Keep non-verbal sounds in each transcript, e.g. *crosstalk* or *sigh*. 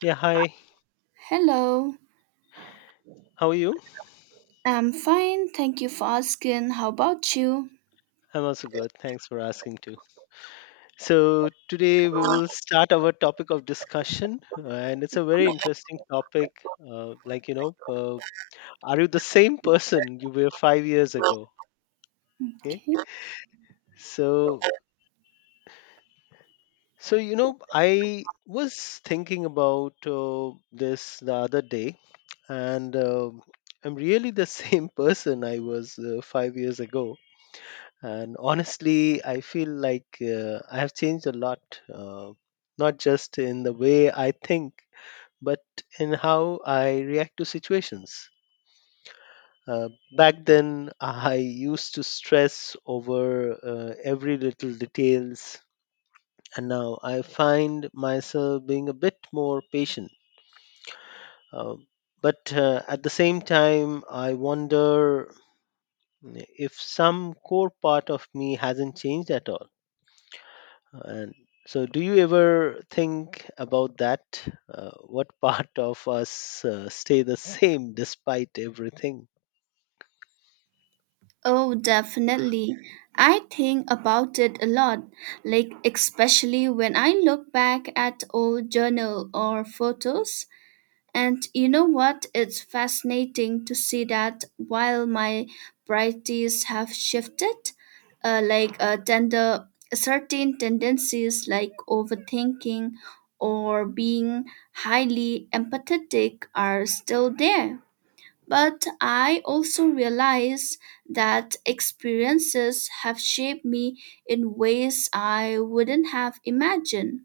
Yeah, hi. Hello, How are you? I'm fine. Thank you for asking. How about you? I'm also good. Thanks for asking too. So today we will start our topic of discussion, and it's a very interesting topic. Uh, like, you know, uh, are you the same person you were 5 years ago? Okay. Okay. So, I was thinking about this the other day, and I'm really the *laughs* same person I was 5 years ago. And honestly, I feel like I have changed a lot, uh, not just in the way I think, but in how I react to situations. uh, Back then I used to stress over every little details, and now I find myself being a bit more patient, uh, but at the same time I wonder, if some core part of me hasn't changed at all. And so, do you ever think about that? What *laughs* part of us stay the same despite everything? Oh, definitely. I think about it a lot, like especially when I look back at old journal or photos. And you know what? It's fascinating to see that while my priorities have shifted, uh, like uh, tender, certain tendencies like overthinking or being highly empathetic are still there. But I also realize that experiences have shaped me in ways I wouldn't have imagined.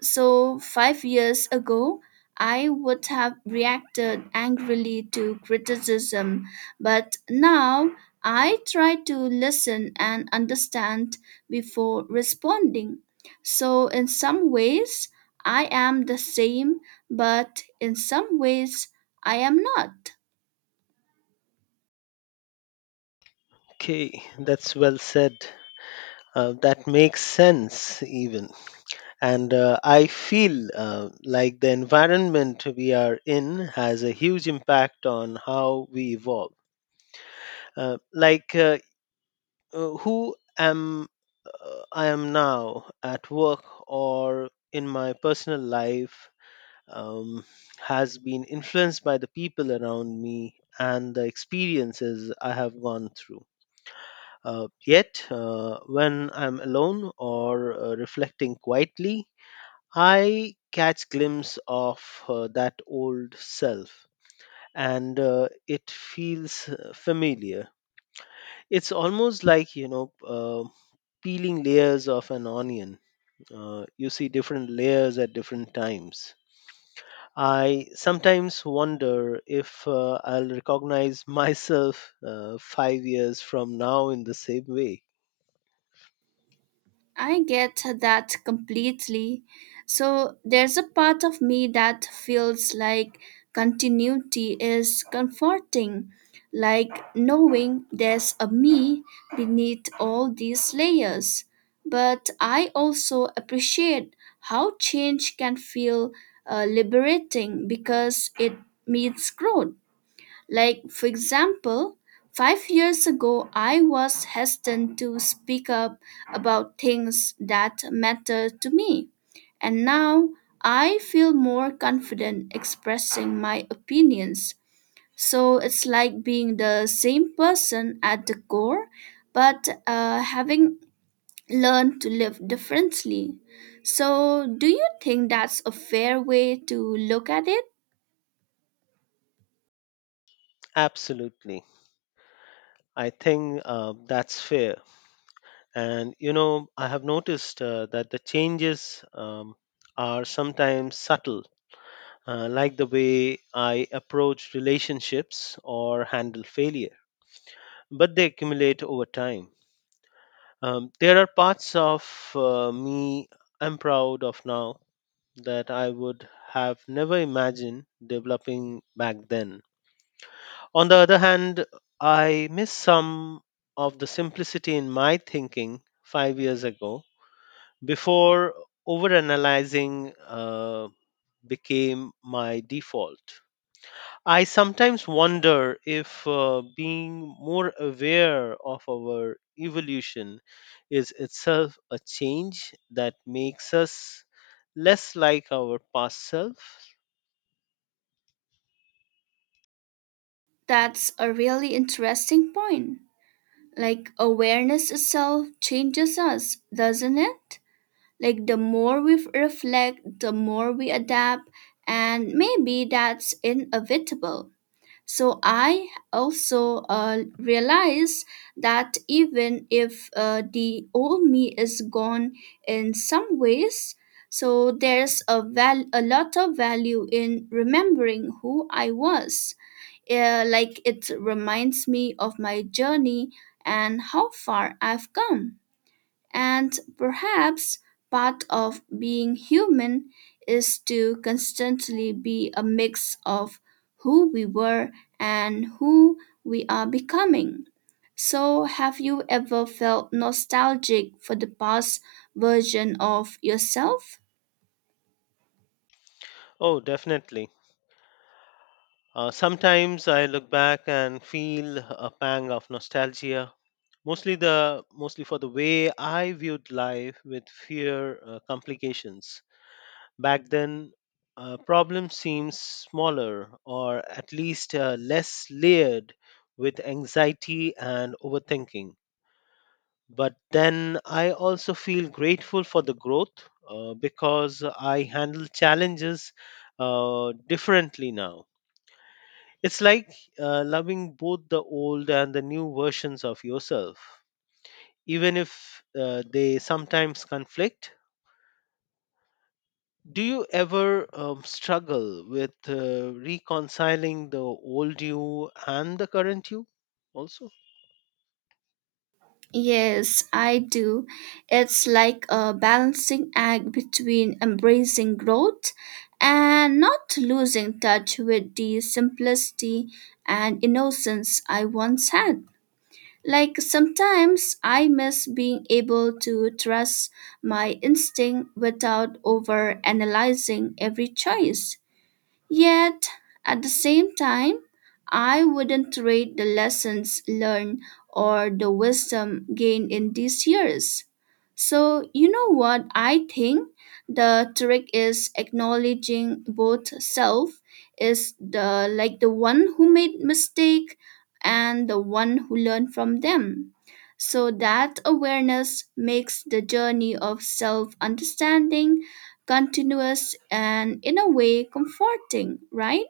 So, 5 years ago, I would have reacted angrily to criticism, but now I try to listen and understand before responding. So, in some ways, I am the same, but in some ways, I am not. Okay, that's well said. That makes sense, even. And I feel like the environment we are in has a huge impact on how we evolve. Like, who am I am now at work or in my personal life, um, has been influenced by the people around me and the experiences I have gone through. Yet, when I'm alone or reflecting quietly, I catch glimpse of that old self, and it feels familiar. It's almost like peeling layers of an onion. You see different layers at different times. I sometimes wonder if I'll recognize *laughs* myself 5 years from now in the same way. I get that completely. So there's a part of me that feels like continuity is comforting, like knowing there's a me beneath all these layers. But I also appreciate how change can feel liberating because it means growth. Like, for example, 5 years ago, I was hesitant to speak up about things that matter to me. And now I feel more confident expressing my opinions. So it's like being the same person at the core, but having learned to live differently. So, do you think that's a fair way to look at it? Absolutely. I think that's fair. And, you know, I have noticed that the changes are sometimes subtle, like the way I approach relationships or handle failure, but they accumulate over time. There are parts of me I'm proud of now that I would have never imagined developing back then. On the other hand, I miss some of the simplicity in my thinking 5 years ago before overanalyzing became my default. I sometimes wonder if being more aware of our evolution is itself a change that makes us less like our past self. That's a really interesting point. Like awareness itself changes us, doesn't it? Like the more we reflect, the more we adapt, and maybe that's inevitable. So I also realized that even if the old me is gone in some ways, so there's a lot of value in remembering who I was, yeah, like it reminds me of my journey and how far I've come. And perhaps part of being human is to constantly be a mix of who we were and who we are becoming. So, have you ever felt nostalgic for the past version of yourself? Oh, definitely. Sometimes I look back and feel a pang of nostalgia, mostly for the way I viewed life with fear complications. Back then, problems seemed smaller, or at least less layered with anxiety and overthinking. But then I also feel grateful for the growth, because I handle challenges differently now. It's like loving both the old and the new versions of yourself, even if they sometimes conflict. Do you ever struggle with reconciling the old you and the current you also? Yes, I do. It's like a balancing act between embracing growth and not losing touch with the simplicity and innocence I once had. Like sometimes I miss being able to trust my instinct without over analyzing every choice. Yet, at the same time, I wouldn't trade the lessons learned or the wisdom gained in these years. So, you know what I think? The trick is acknowledging both self is the like the one who made mistake and the one who learned from them. So that awareness makes the journey of self understanding continuous and in a way comforting, right?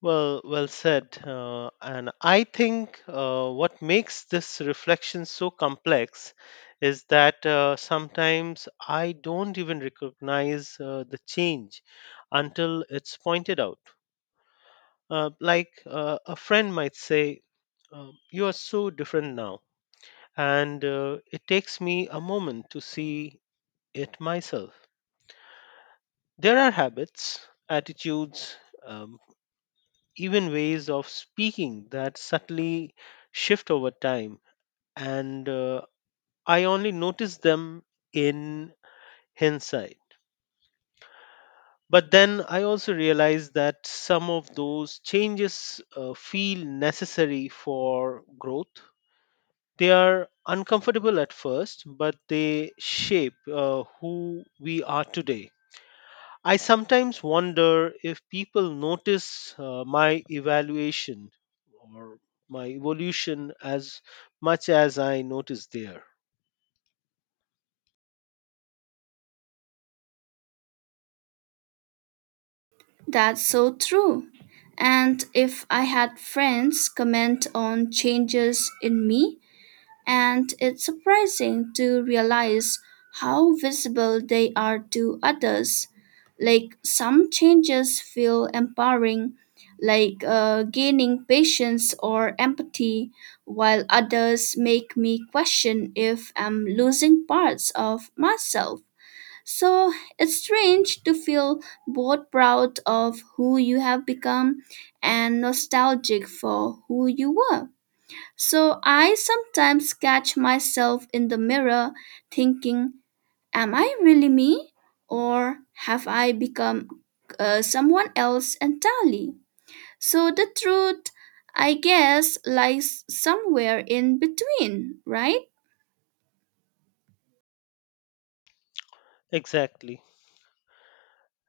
Well, well said. And I think what makes this reflection so complex is that sometimes I don't even recognize the change until it's pointed out. A friend might say, "You are so different now." And it takes me a moment to see it myself. There are habits, attitudes, um, even ways of speaking that subtly shift over time. And I only notice them in hindsight. But then I also realize that some of those changes feel necessary for growth. They are uncomfortable at first, but they shape who we are today. I sometimes wonder if people notice my evaluation, or my evolution, as much as I notice there. That's so true. And if I had friends comment on changes in me, and it's surprising to realize how visible they are to others. Like some changes feel empowering, like gaining patience or empathy, while others make me question if I'm losing parts of myself. So it's strange to feel both proud of who you have become and nostalgic for who you were. So I sometimes catch myself in the mirror thinking, am I really me? Or have I become someone else entirely? So the truth, I guess, lies somewhere in between, right? Exactly.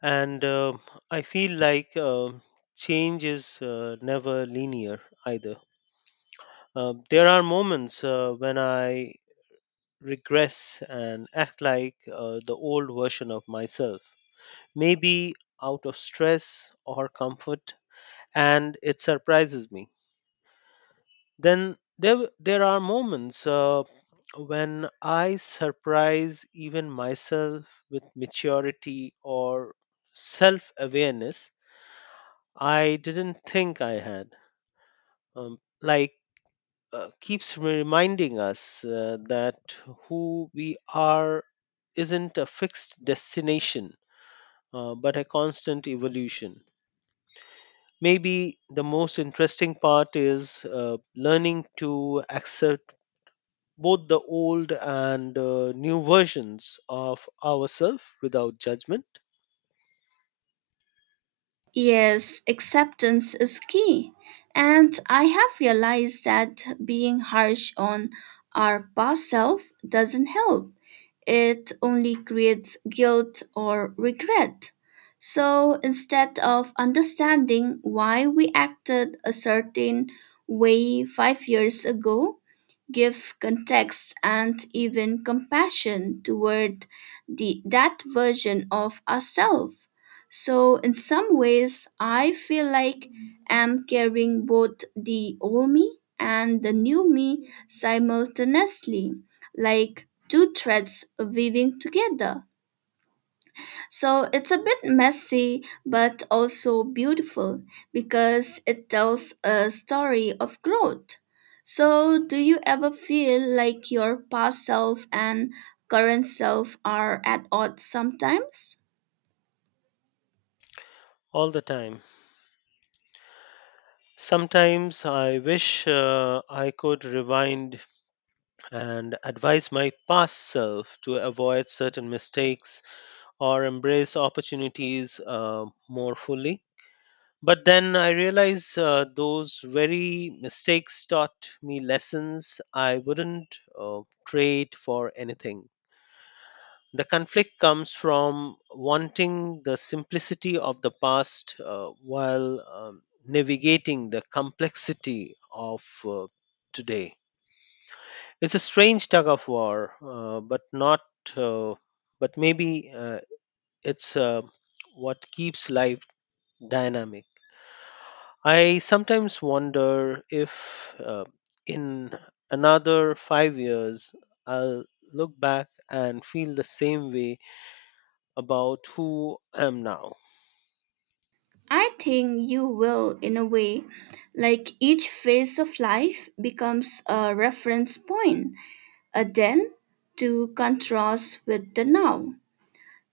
And I feel like change is never linear either. There are moments when I regress and act like the old version of myself, maybe out of stress or comfort, and it surprises me. Then there are moments when I surprise even myself with maturity or self awareness I didn't think I had. Like keeps reminding us that who we are isn't a fixed destination, but a constant evolution. Maybe the most interesting part is learning to accept both the old and new versions of ourselves without judgment. Yes, acceptance is key. And I have realized that being harsh on our past self doesn't help. It only creates guilt or regret. So instead of understanding why we acted a certain way 5 years ago, give context and even compassion toward that version of ourselves. So, in some ways, I feel like I'm carrying both the old me and the new me simultaneously, like two threads weaving together. So it's a bit messy, but also beautiful because it tells a story of growth. So, do you ever feel like your past self and current self are at odds sometimes? All the time. Sometimes I wish I could rewind and advise my past self to avoid certain mistakes or embrace opportunities more fully. But then I realize those very mistakes taught me lessons I wouldn't trade for anything. The conflict comes from wanting the simplicity of the past while navigating the complexity of today. It's a strange tug of war, but not, uh, but maybe it's what keeps life dynamic. I sometimes wonder if in another 5 years I'll look back and feel the same way about who I am now. I think you will, in a way. Like each phase of life becomes a reference point, a then to contrast with the now.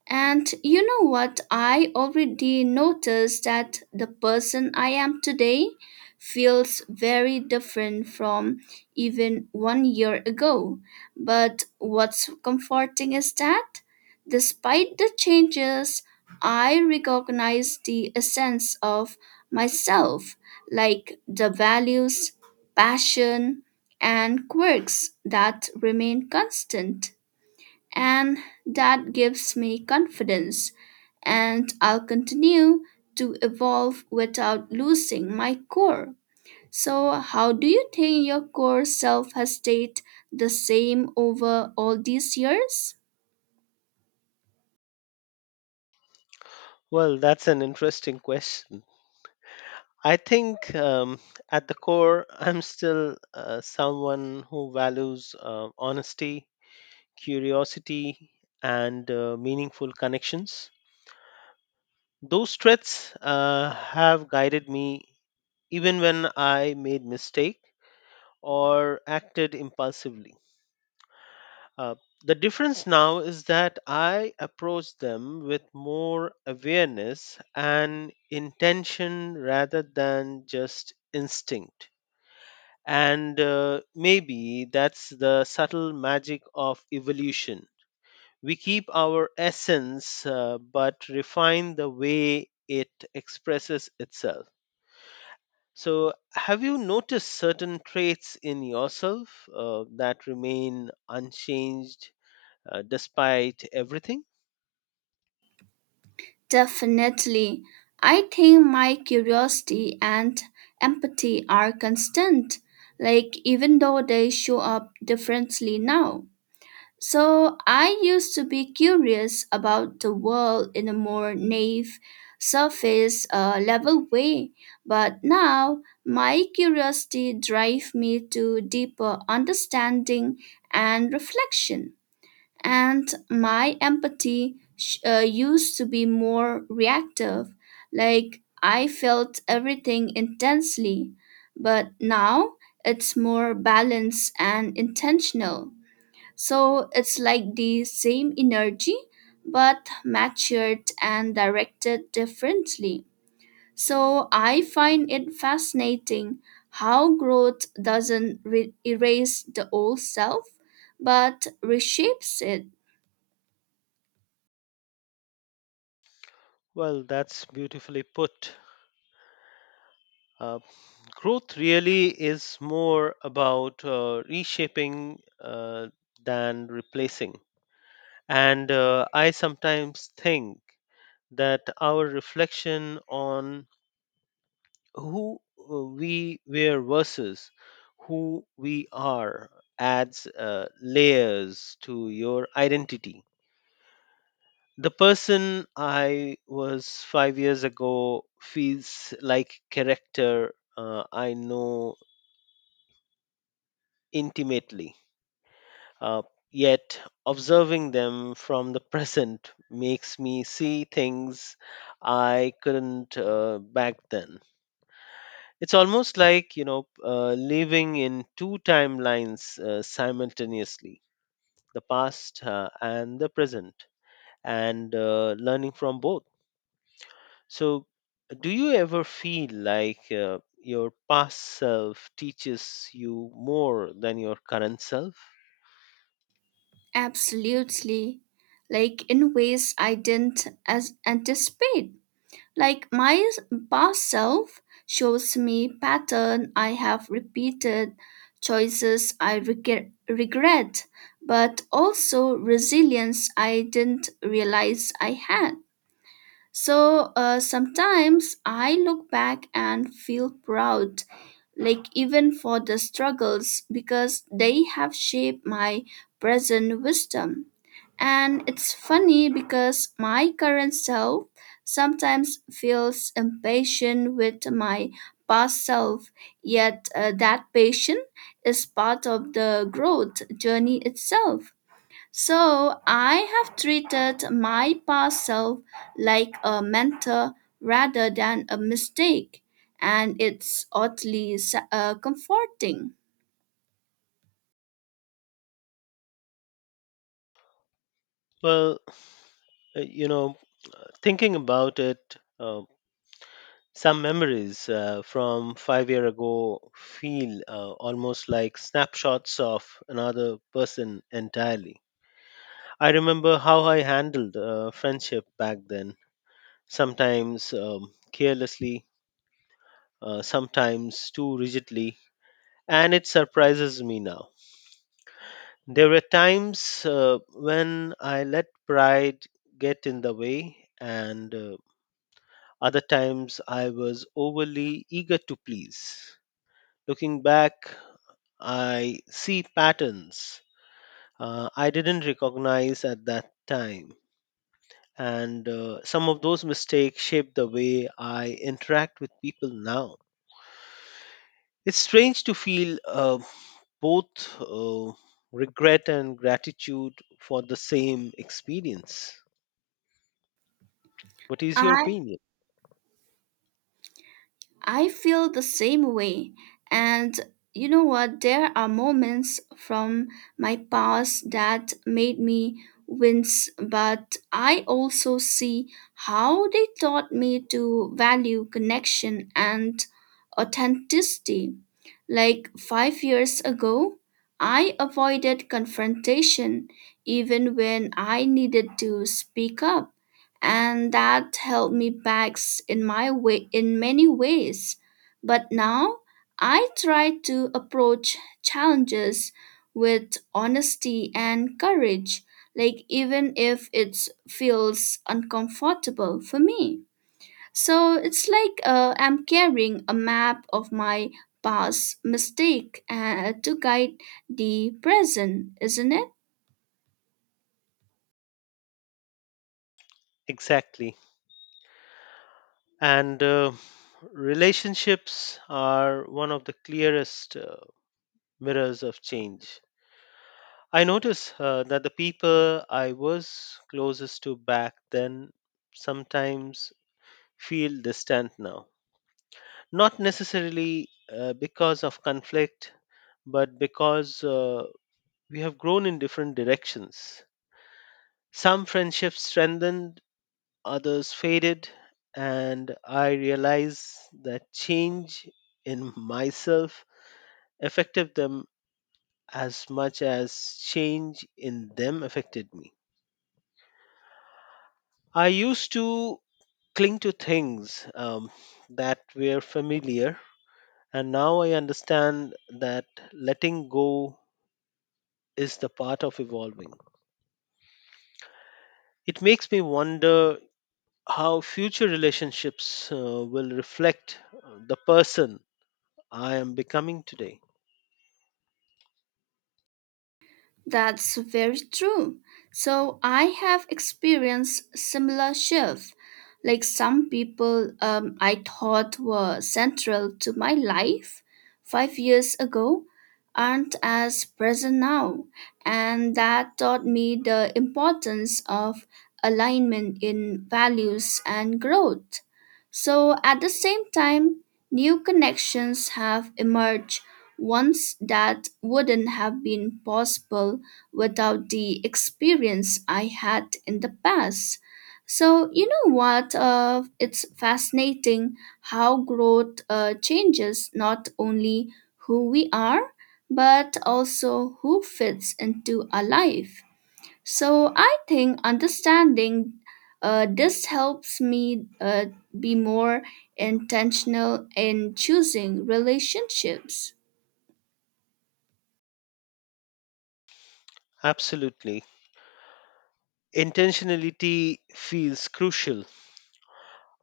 And you know what? I already noticed that the person I am today feels very different from even one year ago. But what's comforting is that, despite the changes, I recognize the essence of myself, like the values, passion, and quirks that remain constant, and that gives me confidence and I'll continue to evolve without losing my core. So, how do you think your core self has stayed the same over all these years? Well, that's an interesting question. I think at the core, I'm still someone who values honesty, curiosity, and meaningful connections. Those traits have guided me even when I made mistake or acted impulsively. Uh, the difference now is that I approach them with more awareness and intention rather than just instinct. And maybe that's the subtle magic of evolution. We keep our essence, but refine the way it expresses itself. So, have you noticed certain traits in yourself that remain unchanged despite everything? Definitely. I think my curiosity and empathy are constant, like even though they show up differently now. So I used to be curious about the world in a more naive, surface level way, but now my curiosity drives me to deeper understanding and reflection. And my empathy used to be more reactive, like I felt everything intensely, but now it's more balanced and intentional. So it's like the same energy, but matured and directed differently. So I find it fascinating how growth doesn't erase the old self, but reshapes it. Well, that's beautifully put. Uh, Growth really is more about reshaping than replacing. And I sometimes think that our reflection on who we were versus who we are adds layers to your identity. The person I was 5 years ago feels like character I know intimately. Uh, Yet observing them from the present makes me see things I couldn't back then. It's almost like living in two timelines simultaneously, the past and the present, and learning from both. So, do you ever feel like your past self teaches you more than your current self? Absolutely, like in ways I didn't anticipate. Like my past self shows me pattern I have repeated, choices I regret, but also resilience I didn't realize I had. So sometimes I look back and feel proud, like even for the struggles because they have shaped my present wisdom. And it's funny because my current self sometimes feels impatient with my past self, yet that patience is part of the growth journey itself. So I have treated my past self like a mentor rather than a mistake, and it's oddly comforting. Well, uh, you know, thinking about it, um, some memories from 5 year ago feel almost like snapshots of another person entirely. I remember how I handled friendship back then, sometimes carelessly, sometimes too rigidly, and it surprises me now. There were times when I let pride get in the way, and other times I was overly eager to please. Looking back, I see patterns I didn't recognize at that time. And some of those mistakes shape the way I interact with people now. It's strange to feel both uh, regret and gratitude for the same experience. What is your I opinion? I feel the same way. And you know what? There are moments from my past that made me wince, but I also see how they taught me to value connection and authenticity. Like 5 years ago, I avoided confrontation even when I needed to speak up, and that held me back in my way in many ways, but now I try to approach challenges with honesty and courage, like even if it feels uncomfortable for me. So it's like I'm carrying a map of my past mistake to guide the present, isn't it? Exactly. And relationships are one of the clearest mirrors of change. I notice that the people I was closest to back then sometimes feel distant now. Not necessarily because of conflict, but because we have grown in different directions. Some friendships strengthened, others faded, and I realized that change in myself affected them as much as change in them affected me. I used to cling to things that were familiar, and now I understand that letting go is the part of evolving. It makes me wonder how future relationships will reflect the person I am becoming today. That's very true. So I have experienced similar shifts. Like some people I thought were central to my life 5 years ago aren't as present now. And that taught me the importance of alignment in values and growth. So at the same time, new connections have emerged, ones that wouldn't have been possible without the experience I had in the past. So, you know what? It's fascinating how growth changes not only who we are, but also who fits into our life. So, I think understanding this helps me be more intentional in choosing relationships. Absolutely. Intentionality feels crucial.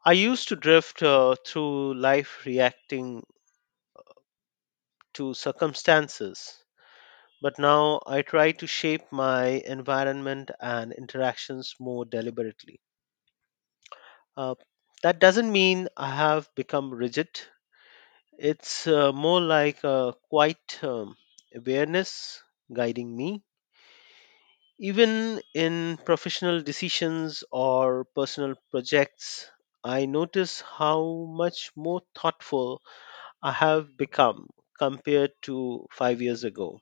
I used to drift through life reacting to circumstances, but now I try to shape my environment and interactions more deliberately. Uh, that doesn't mean I have become rigid, it's more like a quiet awareness guiding me. Even in professional decisions or personal projects, I notice how much more thoughtful I have become compared to 5 years ago.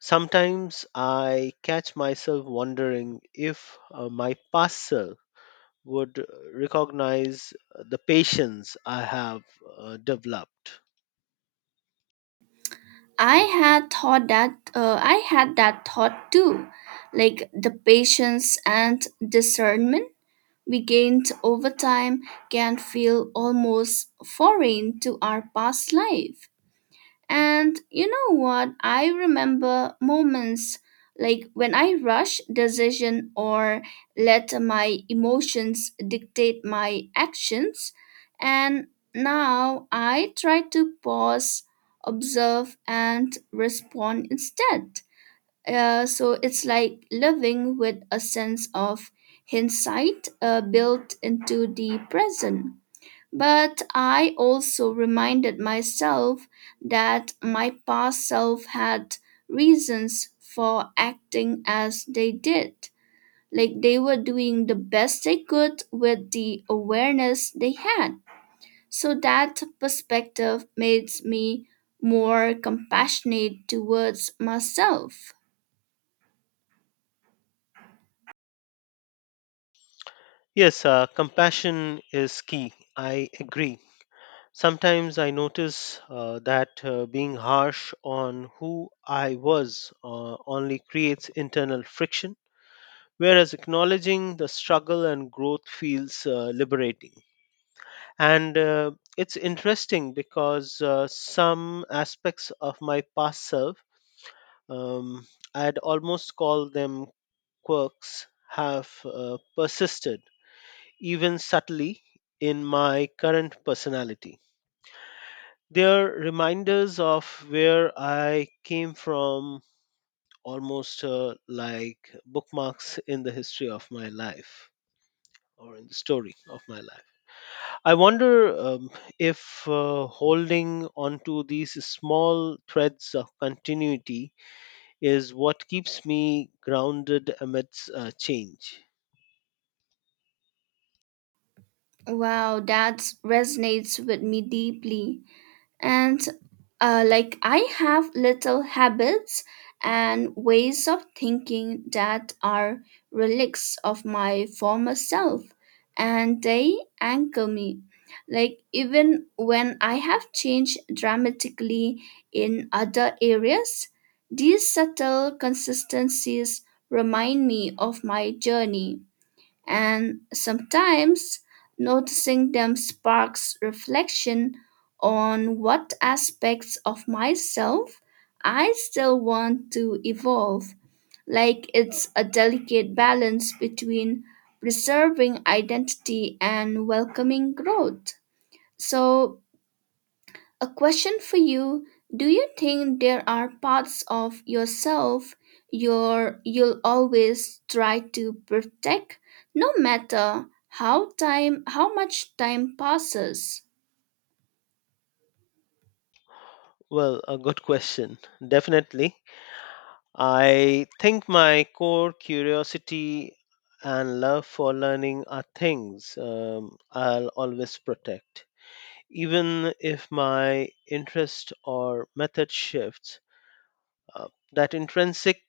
Sometimes I catch myself wondering if my past self would recognize the patience I have developed. I had that thought too, like the patience and discernment we gained over time can feel almost foreign to our past life. And you know what? I remember moments like when I rush decision or let my emotions dictate my actions. And now I try to pause, observe, and respond instead. So it's like living with a sense of hindsight built into the present. But I also reminded myself that my past self had reasons for acting as they did. Like they were doing the best they could with the awareness they had. So that perspective makes me more compassionate towards myself. Yes, compassion is key. I agree. Sometimes I notice that being harsh on who I was only creates internal friction, whereas acknowledging the struggle and growth feels liberating. And it's interesting because some aspects of my past self, um, I'd almost call them quirks, have persisted, even subtly, in my current personality. They're reminders of where I came from, almost like bookmarks in the history of my life, or in the story of my life. I wonder if holding onto these small threads of continuity is what keeps me grounded amidst change. Wow, that resonates with me deeply. And Like I have little habits and ways of thinking that are relics of my former self, and they anchor me. Like even when I have changed dramatically in other areas, these subtle consistencies remind me of my journey, and sometimes noticing them sparks reflection on what aspects of myself I still want to evolve. Like it's a delicate balance between preserving identity and welcoming growth. So, a question for you: do you think there are parts of yourself your you'll always try to protect, no matter how much time passes? Well, a good question. Definitely. I think my core curiosity and love for learning are things I'll always protect. Even if my interest or method shifts, uh, that intrinsic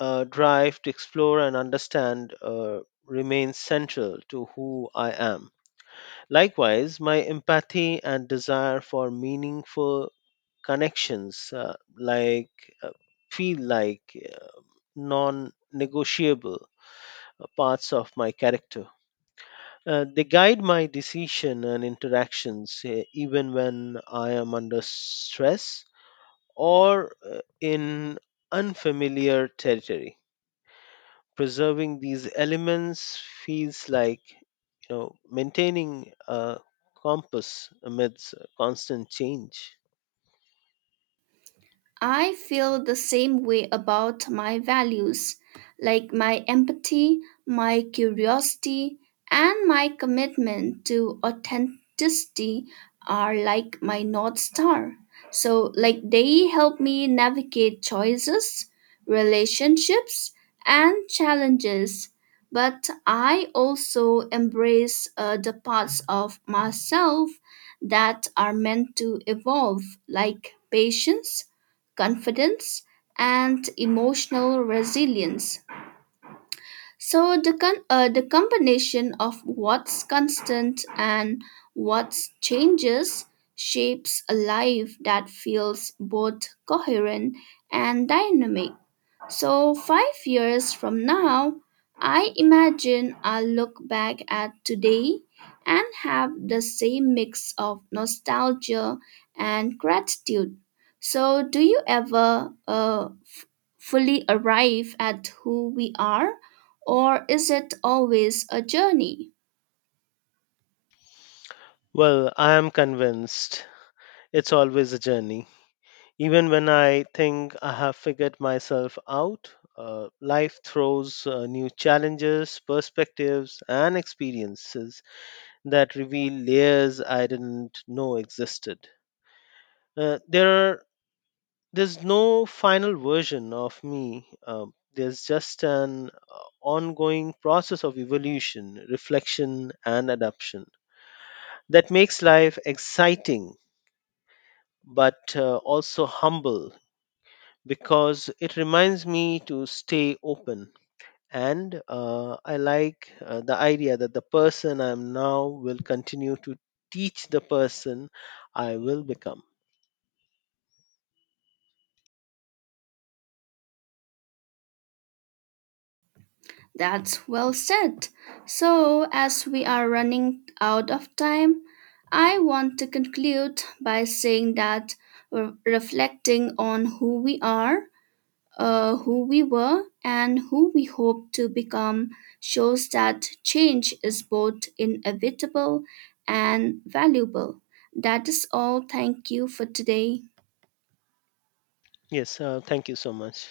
drive to explore and understand remains central to who I am. Likewise, my empathy and desire for meaningful connections, uh, feel like non negotiable parts of my character. They guide my decision and interactions even when I am under stress or in unfamiliar territory. Preserving these elements feels like, you know, maintaining a compass amidst constant change. I feel the same way about my values, like my empathy, my curiosity, and my commitment to authenticity are like my North Star. So, like, they help me navigate choices, relationships, and challenges. But I also embrace the parts of myself that are meant to evolve, like patience, confidence, and emotional resilience. So the the combination of what's constant and what's changes shapes a life that feels both coherent and dynamic. So, 5 years from now, I imagine I'll look back at today and have the same mix of nostalgia and gratitude. So, do you ever fully arrive at who we are, or is it always a journey? Well, I am convinced it's always a journey. Even when I think I have figured myself out, life throws new challenges, perspectives, and experiences that reveal layers I didn't know existed. Uh, there are there's no final version of me. There's just an ongoing process of evolution, reflection, and adaptation that makes life exciting, but also humble, because it reminds me to stay open. And I like the idea that the person I am now will continue to teach the person I will become. That's well said. So, as we are running out of time, I want to conclude by saying that reflecting on who we are, who we were, and who we hope to become shows that change is both inevitable and valuable. That is all. Thank you for today. Yes, thank you so much.